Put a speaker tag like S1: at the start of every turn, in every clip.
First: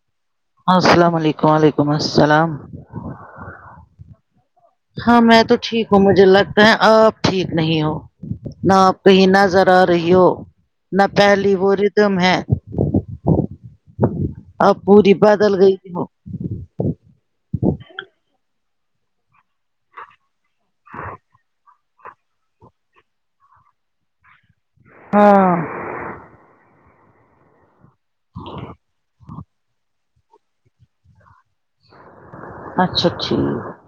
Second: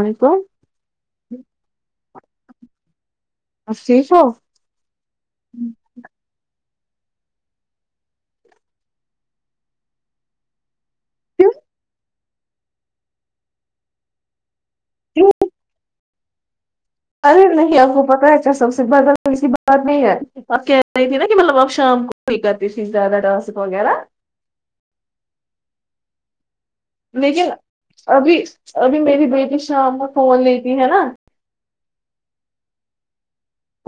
S1: وعلیکم
S2: السلام علیکم و علیکم السلام
S1: آپ ٹھیک ہو
S2: ہاں میں تو ٹھیک ہوں مجھے لگتا ہے آپ ٹھیک نہیں ہو نہ آپ کہیں نظر آ رہی ہو نہ پہلی وہ رہتم ہے اب پوری بدل گئی وہ
S1: ارے نہیں آپ کو پتاہ ہے کیا سب سے بدل کی سی بات نہیں ہے اب کہہ رہی تھی نا کہ مطلب اب شام کو بھی کرتی تھی زیادہ ڈس وغیرہ
S2: آہ
S1: لیکن نہ ابھی ابھی میری بیٹی شام کو فون لیتی ہے نا
S2: اچھا ٹھیک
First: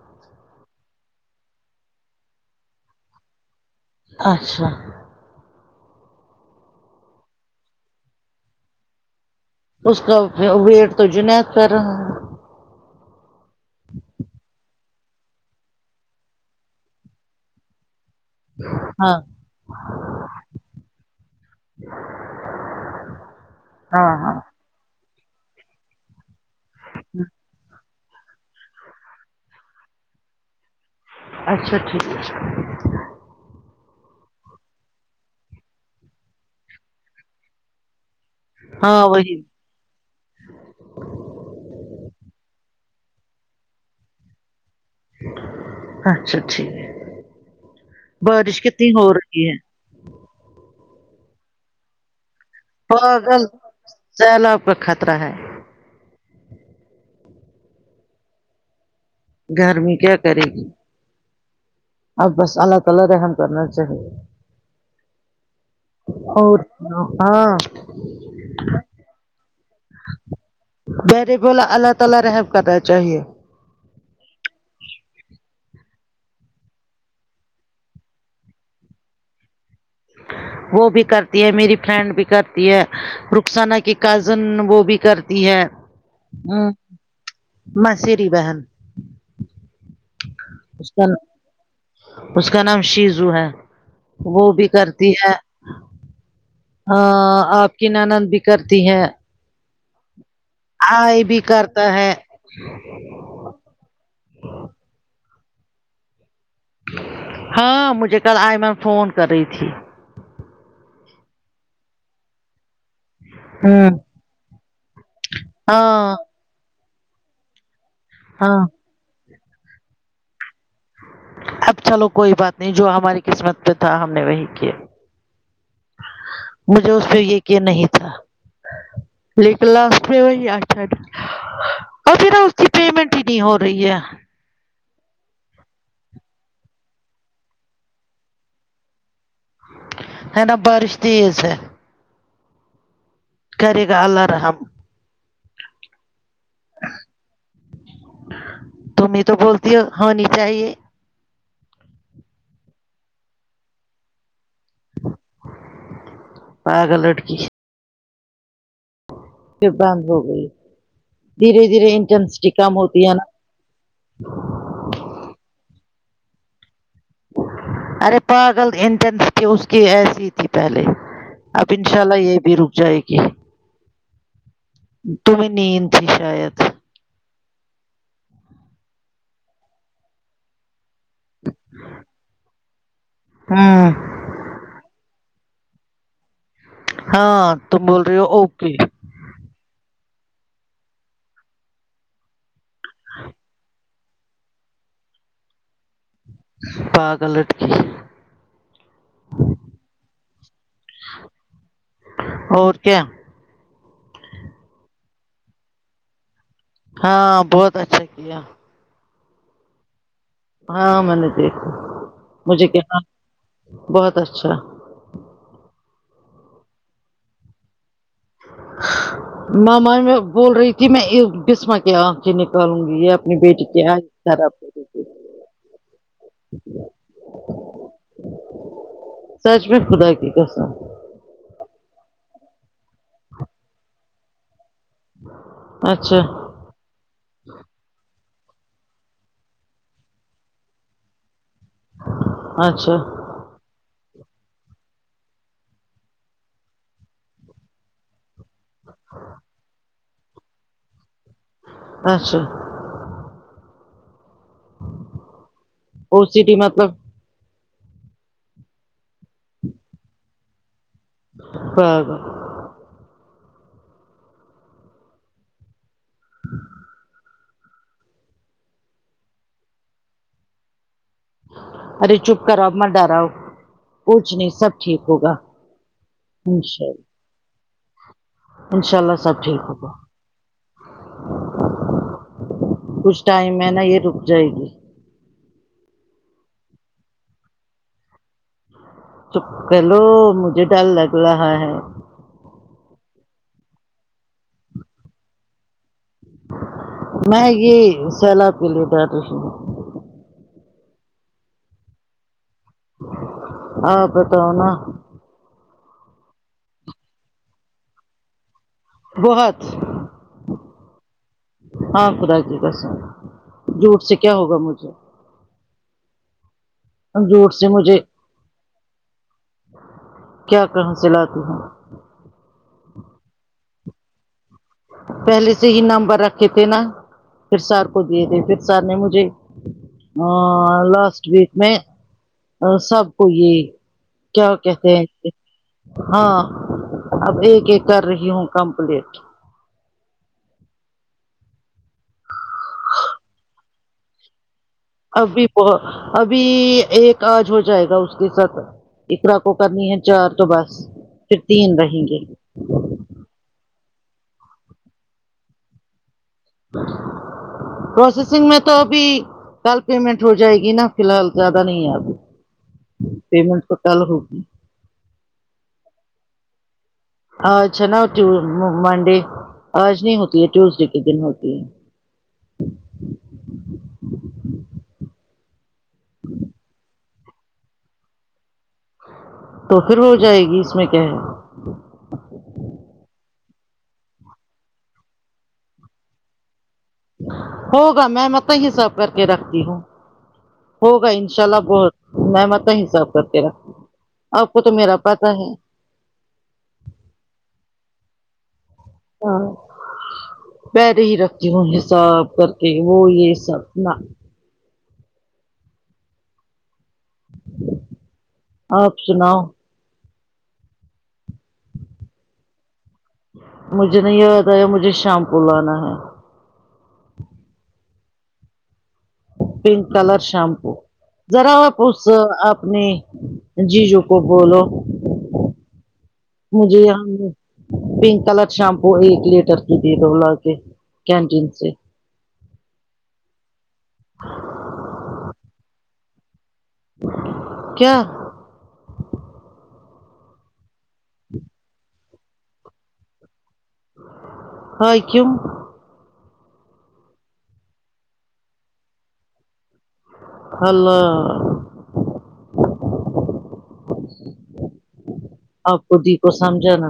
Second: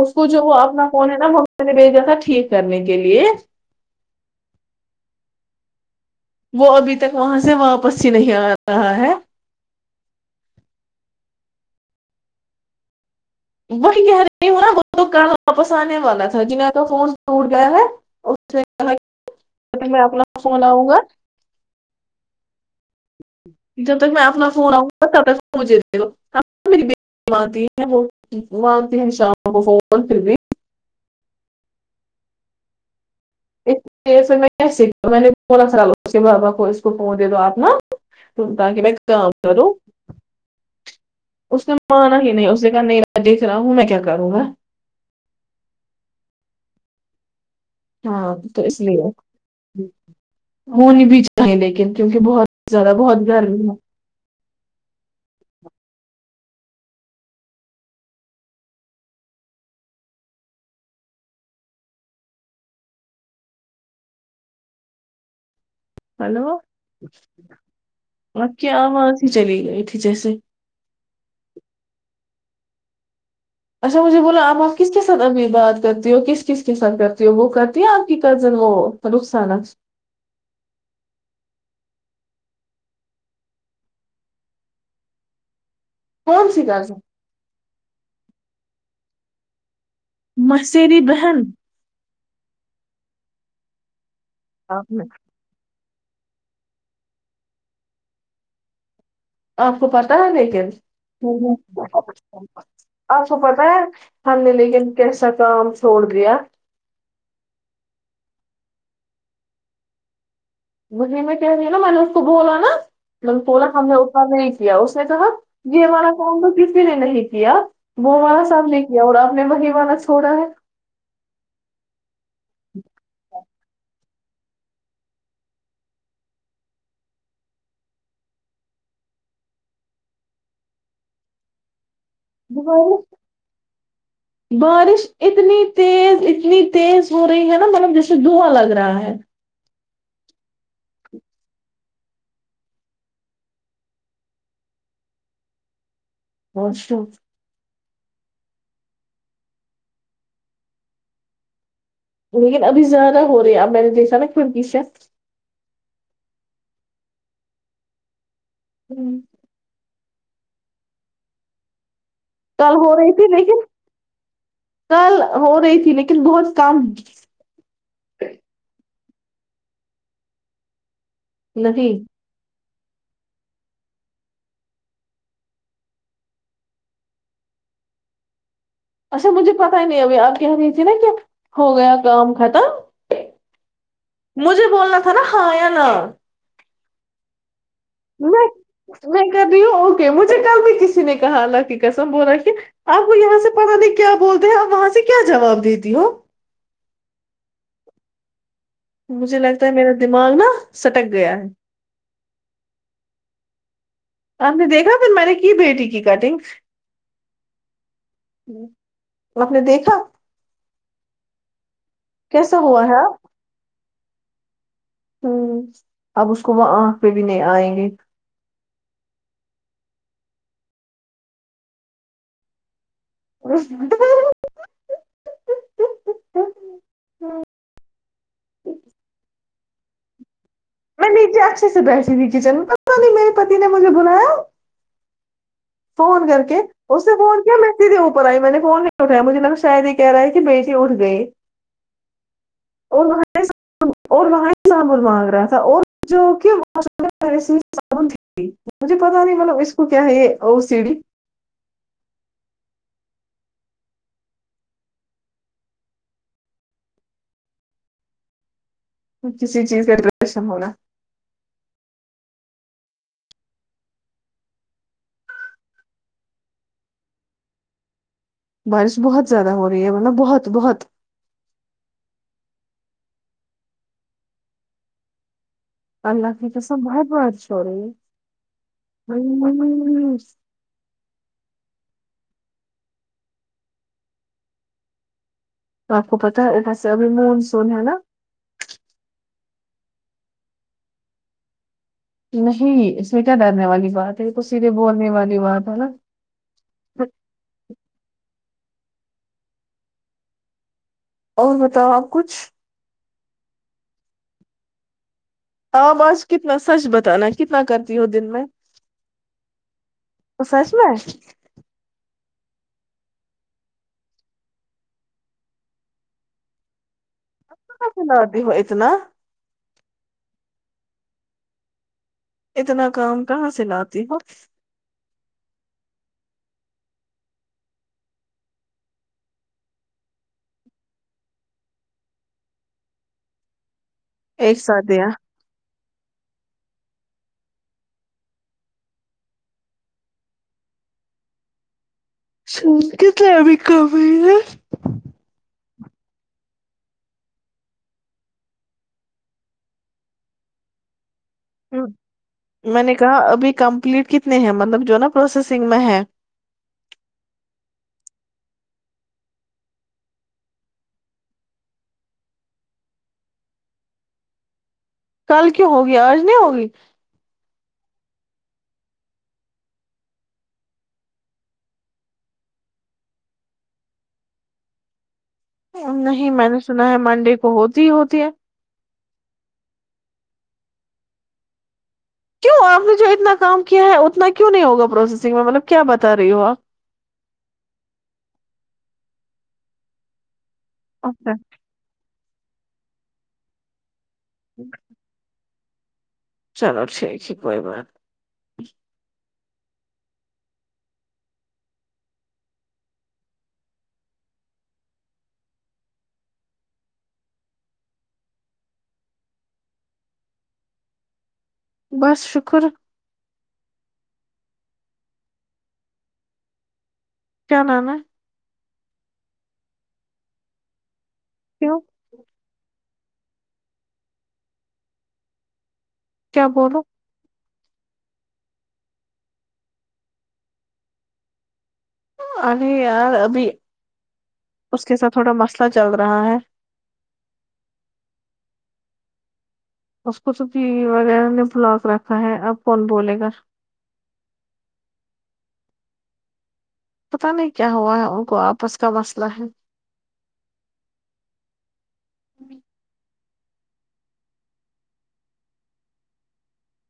S1: اس کو جو اپنا فون ہے نا مما نے بھیجا تھا ٹھیک کرنے کے لیے
S2: اچھا
S1: وہ ابھی تک وہاں سے واپس ہی نہیں آ رہا ہے
S2: اس کا ویٹ تو جنید کر رہا ہے
S1: وہی کہہ رہی ہوں نا وہ تو کل واپس آنے والا تھا جنید کا فون ٹوٹ گیا ہے اس نے کہا
S2: ہاں
S1: کہ میں اپنا فون لاو گا جب تک
S2: ہاں
S1: میں
S2: ہاں
S1: اپنا فون اون پر کردونگی تب تک مجھے دے دو وہ مانگتے ہیں شام کو فون پھر بھی
S2: اچھا ٹھیک ہے
S1: [unintelligible] تم تاکہ میں
S2: ہاں
S1: کام
S2: وہی
S1: کروں اس نے مانا ہی نہیں اس نے کہا نہیں میں دیکھ رہا ہوں میں کیا کروں گا
S2: اچھا ٹھیک ہے
S1: ہاں
S2: بارش
S1: تو اس
S2: کتنی ہو
S1: لیے
S2: رہی ہے
S1: ہونی بھی چاہیے لیکن کیونکہ بہت زیادہ بہت
S2: پاگل
S1: گرمی
S2: سہلاپ کا خطرہ ہے گرمی کیا کرے گی اب بس اللہ تعالی رحم کرنا چاہیے
S1: ہیلو
S2: اور ہاں
S1: آپکی آواز ہی چلی گئی تھی جیسے
S2: میں نے بولا اللہ تعالی رحم کرنا چاہیے
S1: اچھا مجھے بولو آپ آپ کس کے ساتھ بات کرتی ہو کس کس کے ساتھ کرتی ہو وہ کرتی ہے آپ کی کزن وہ رخسانہ
S2: وہ بھی کرتی ہے میری فرینڈ بھی کرتی ہے رخسانہ کے کزن وہ بھی کرتی ہے
S1: کون سی کزن
S2: مسریی بہن اس
S1: ماسیری
S2: کا
S1: بہن
S2: اس کا نام شیزو ہے وہ بھی
S1: آپ نے
S2: کرتی ہے ہاں آپ کی ناند بھی کرتی ہیں
S1: آپ کو پتا ہے لیکن
S2: بھی کرتا ہے
S1: آپ کو پتا ہے ہم نے لیکن کیسا کام چھوڑ دیا
S2: ہاں مجھے کل آئمن فون کر رہی تھی
S1: میں کہنے رہی ہے میں نے اس کو بولا نا میں نے بولا ہم نے
S2: ہوں
S1: اتنا نہیں کیا اس نے کہا یہ ہمارا
S2: ہاں
S1: کام تو کسی نے نہیں کیا وہ والا
S2: ہاں
S1: سب نے کیا اور اپ نے وہی والا چوڑا ہے
S2: اب چلو کوئی بات نہیں جو ہماری قسمت پہ تھا ہم نے وہی کیا مجھے اس پے یقین نہیں تھا لیکن لاسٹ میں وہی اچھا تھا
S1: [unintelligible] بارش اتنی تیز اتنی تیز ہو رہی ہے نا مطلب جیسے دوھاں لگ رہا ہے
S2: ہے نا بارش تیز ہے کرے گا اللہ رحم
S1: [unintelligible]
S2: تم ہی تو بولتی ہو ہونی چاہیے
S1: لیکن ابھی زیادہ ہو رہی ہے اب میں نے دیکھا نا کڑکی سے
S2: پاگل لٹکی
S1: ہمم
S2: بند ہو گئی دھیرے دھیرے انٹرنس
S1: کل ہو رہی تھی لیکن کل ہو رہی تھی لیکن بہت کم
S2: ارے پاگل انٹینسٹی اس کی ایسی تھی پہلے اب انشاء
S1: نہیں
S2: اللہ یہ بھی رک جائے گی تمہیں نیند تھی شاید
S1: اچھا مجھے پتہ ہی نہیں ابھی آپ کہہ رہے تھی نا جب ہو گیا کام ختم
S2: ہوں
S1: مجھے بولنا تھا نا ہاں یا نہ
S2: ہاں تم بول رہی ہو
S1: میں
S2: اوکے
S1: میں کر رہی ہوں اوکے مجھے کل بھی کسی نے کہا اللہ کی قسم بو رہا کہ آپ کو یہاں سے پڑھانے کیا بولتے ہو آپ وہاں سے کیا جواب دیتی ہو
S2: پاگل لٹکی
S1: مجھے لگتا ہے میرا دماغ نا سٹک گیا ہے
S2: اور کیا
S1: آپ نے دیکھا پھر میں نے کی بیٹی کی کٹنگ
S2: ہاں بہت اچھا کیا
S1: آپ نے دیکھا
S2: ہاں میں نے دیکھا
S1: کیسا
S2: مجھے
S1: ہوا
S2: کیا
S1: ہے
S2: بہت اچھا
S1: ہوں اب اس کو وہ آنکھ پہ بھی نہیں آئیں گے
S2: ماما میں بول رہی تھی میں ا بسما کے آنکھ کی نکالوں گی اب اپنی بیٹی کے آنکھ خراب [unintelligible] سچ میں خدا کی قسم
S1: میں نیچے اچھے سے بیٹھی تھی کچن میں پتا نہیں میرے پتی نے مجھے بلایا
S2: اچھا
S1: فون کر کے اس نے فون کیا میں سیدھے اوپر آئی میں نے فون نہیں اٹھایا مجھے لگا شاید یہ کہہ رہا ہے کہ بیٹی اٹھ گئی
S2: اچھا
S1: [unintelligible] اور وہاں مانگ رہا تھا اور جو کہ [unintelligible] مجھے پتہ نہیں مطلب اس کو کیا ہے یہ ا و سیڑھی
S2: اچھا اولڈ سٹی مطلب
S1: کسی چیز کاٹینشن ہونا
S2: پاگل
S1: بارش بہت زیادہ ہو رہی ہے ملب بہت بہت
S2: ارے چپ کراؤ مر ڈراؤ کچھ نہیں سب ٹھیک ہوگا
S1: اللہ کی قسم
S2: انشاء
S1: بہت
S2: اللہ
S1: بارش ہو رہی ہے
S2: انشاء اللہ سب ٹھیک ہوگا کچھ ٹائم ہے نا یہ رک جائے گی
S1: تو آ پ کو پتہ ہے اوپر سے ابھی مانسون ہے نا
S2: چپ کلو مجھے ڈر لگ رہا ہے
S1: نہیں اس میں کیا ڈرنے والی بات ہے یہ تو سیدھے بولنے والی بات ہے نا
S2: میں یہ سیلاب کے لیے ڈر رہی ہوں
S1: اور بتاؤ آپ کچھ
S2: آ پ بتاؤ نا
S1: آپ آج کتنا سچ بتانا کتنا کرتی ہو دن میں
S2: ہہت
S1: سچ میں
S2: ہاں خدا کی قسم جھوٹ سے کیا ہوگا مجھے جھوٹ سے
S1: کہاں
S2: مجھے
S1: لاتی ہو اتنا
S2: کیا کہاں سے لاتی ہوں
S1: اتنا کام کہاں سے لاتی ہو
S2: پہلے سے ہی نمبر رکھے تھے نا پھر سر کو دیے تھے پھر سر نے مجھے ا لاسٹ ویک میں ا سب کو یہ کیا
S1: ایک ساتھ
S2: کہتے ہیں
S1: دیا
S2: کہ ہاں اب ایک ایک کر رہی ہوں کمپلیٹ
S1: [unintelligible]
S2: ابھی ب ابھی ایک آج ہو جائے گا اس کے ساتھ اقرا کو کرنی ہے چار تو بس پھر تین رہیں گے
S1: میں نے کہا ابھی کمپلیٹ کتنے ہیں مطلب جو نا پروسیسنگ میں ہے
S2: پروسیسنگ میں تو ابھی کل پیمنٹ ہو جائے گی نا فی الحال زیادہ نہیں ایگی پیمنٹ تو کل ہوگی
S1: کل کیوں ہوگی آج نہیں ہوگی
S2: آج ہے نا منڈے آج نہیں ہوتی ہے ٹیوزڈے کے دن ہوتی ہے
S1: نہیں میں نے سنا ہے منڈے کو ہوتی ہی ہوتی ہے
S2: تو پھر ہو جائے گی اس میں کیا ہے
S1: کیوں آپ نے جو اتنا کام کیا ہے اتنا کیوں نہیں ہوا پروسیسنگ میں مطلب کیا بتا رہی ہو آپ
S2: ہوگا میں مت ہی سب کر کے رکھتی ہوں ہوگا
S1: اچھا
S2: انشاء اللہ بہت میں متا حساب کرکے رکھتی ہوں آپ کو تو میرا پتاہ ہے
S1: چلو ٹھیک ہیں کوئی بات
S2: ہاں پیرے ہی رکھتی ہوں حساب کر کے وہ یہ سب نہ آپ سناؤ
S1: بس شکر
S2: مجھے نہیں یاد آیا مجھے شیمپو لانا ہے
S1: کیا نام ہے
S2: پنک کلر شیمپو ذرا وہ
S1: کیوں
S2: پہچ زا اپنے جیجو کو بولو
S1: کیا
S2: مجھے
S1: بولو
S2: یہ پنک کلر شیمپو ایک لیٹر کی ٹل [unintelligible] لا دے کینٹین سے
S1: ابھی یار ابھی اس کے ساتھ تھوڑا مسئلہ چل رہا ہے
S2: کیا
S1: اس کو تو فیور ہے بلاک رکھا ہے اب کون بولے گا
S2: ہاں کیوں
S1: پتا نہیں کیا ہوا ہے ان کو آپس کا مسئلہ ہے
S2: ہلہ آپ کو دی کو سمجھانا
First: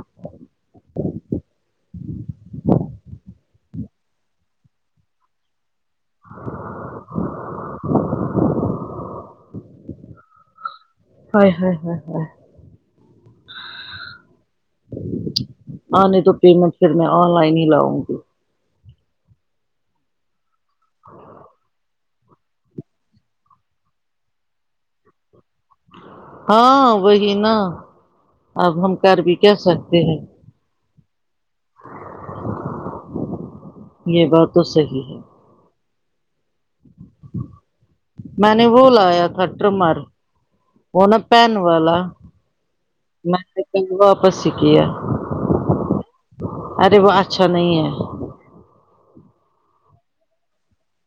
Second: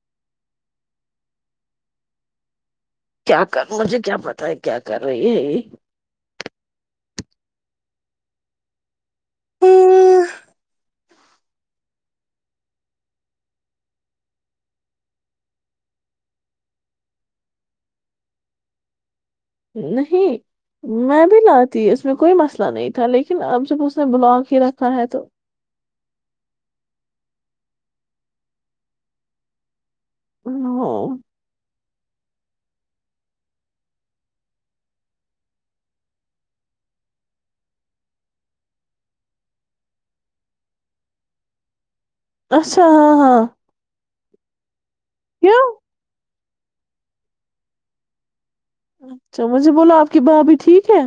S1: کیا کر مجھے کیا پتا ہے کیا کر رہی ہے
S2: ہاے ہاے ہاے ہاے آنے دو پیمنٹ پھر میں آن لائن ہی لاؤں گی
S1: نہیں میں بھی لاتی اس میں کوئی مسئلہ نہیں تھا لیکن اب جب اس نے بلاگ ہی رکھا ہے تو
S2: ہاں وہی نا اب ہم کر بھی کیا سکتے ہیں
S1: ہوں
S2: یہ بات تو صحیح ہے میں نے وہ لایا تھا ٹرمر وہ نا پین والا
S1: اچھا ہاں ہاں
S2: پھر واپس ہی کیا
S1: کیوں
S2: ارے وہ اچھا نہیں ہے
S1: اچھا مجھے بولو آپ کی بھابھی ٹھیک ہے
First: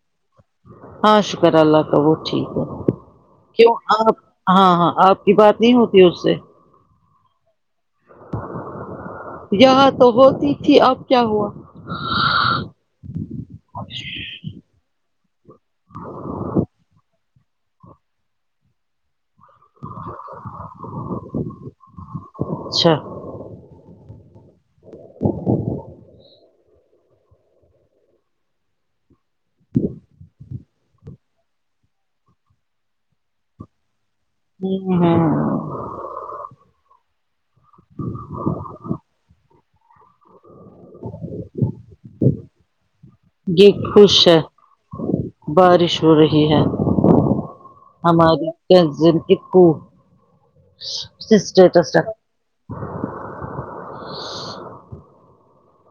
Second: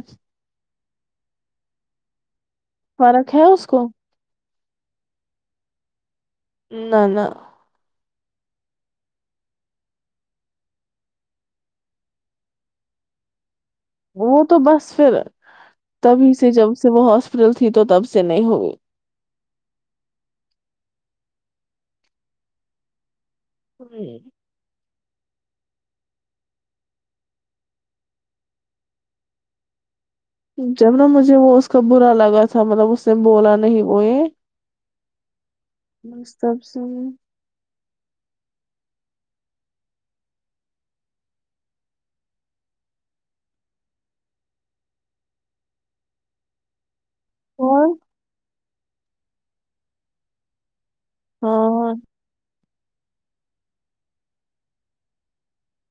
S2: ہاں شکر اللہ کا وہ ٹھیک ہے
S1: فرق ہے اس
S2: کیوں
S1: کو
S2: آپ ہاں ہاں آپ کی بات نہیں ہوتی اس سے
S1: نہ نہ
S2: یہاں تو ہوتی تھی اب کیا ہوا
S1: وہ تو بس پھر تبھی سے جب سے وہ ہاسپٹل تھی تو تب سے نہیں ہوئی
S2: اچھا
S1: کو
S2: [inaudible]
S1: جب نا مجھے وہ اس کا برا لگا تھا مطلب اس نے بولا نہیں وہ یہ
S2: ہمم ہاں
S1: مستب سے
S2: [inaudible] [inaudible] اور یہ خوش ہے بارش ہو رہی ہے
S1: ہاں
S2: ہماری کیا زل کیو اسٹیٹس
S1: ہاں
S2: رکھ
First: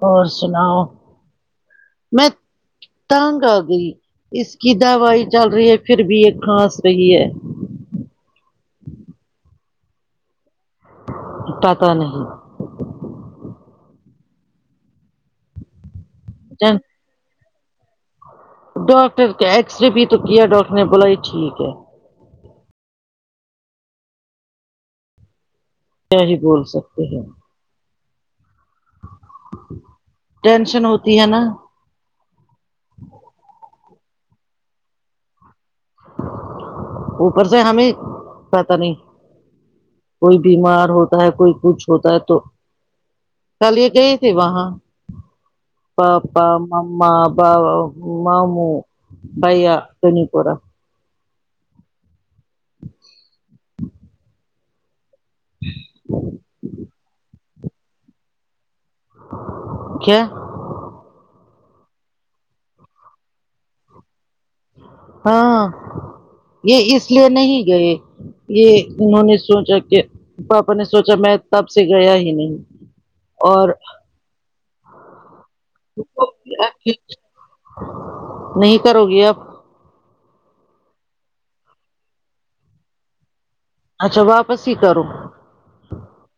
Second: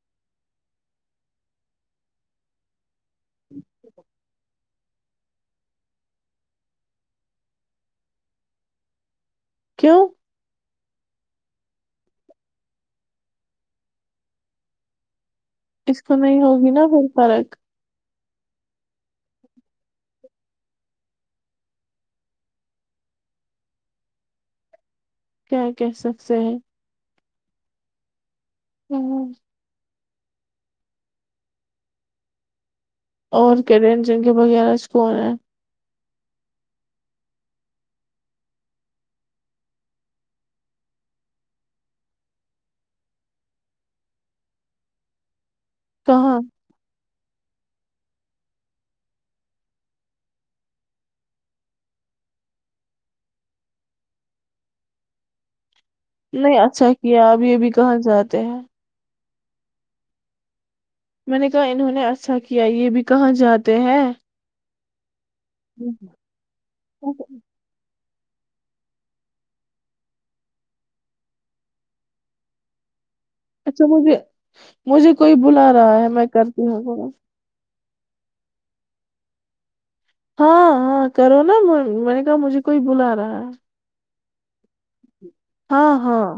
S2: اور سناؤ میں تنگ آ گئی اس کی دوائی چل رہی ہے پھر بھی یہ کھاس رہی ہے
S1: کیوں
S2: پٹا نہیں
S1: اس کو نہیں ہوگی نا پھر فرق
S2: ڈاکٹر کا ایکسرے بھی تو کیا ڈاکٹر نے بولا یہ ٹھیک ہے
S1: کیا کیا
S2: کیا ہی بول سکتے ہیں
S1: ہوں
S2: ٹینشن ہوتی ہے نا
S1: اور کرین جنگی وغیرہ اسکول ہیں
S2: اوپر سے ہمیں پتا نہیں کوئی بیمار ہوتا ہے کوئی کچھ ہوتا ہے تو کل یہ گئی تھی وہاں
S1: کہاں
S2: پاپا اما باوا مامو بھیا بنی پورا [inaudible]
S1: نہیں اچھا کیا اب یہ بھی کہاں جاتے ہیں
S2: کیا
S1: میں نے کہا انہوں نے اچھا کیا یہ بھی کہاں جاتے ہیں
S2: ہاں یہ اس لیے نہیں گئے یہ انہوں نے سوچا کہ پاپا نے سوچا میں تب سے گیا ہی نہیں اور
S1: اچھا مجھے مجھے کوئی بلا رہا ہے میں کرتی ہوں کال
S2: نہیں کرو گی اب
S1: ہاں ہاں کرو نا میں نے کہا مجھے کوئی بلا رہا ہے
S2: اچھا واپس ہی کرو
S1: ہاں ہاں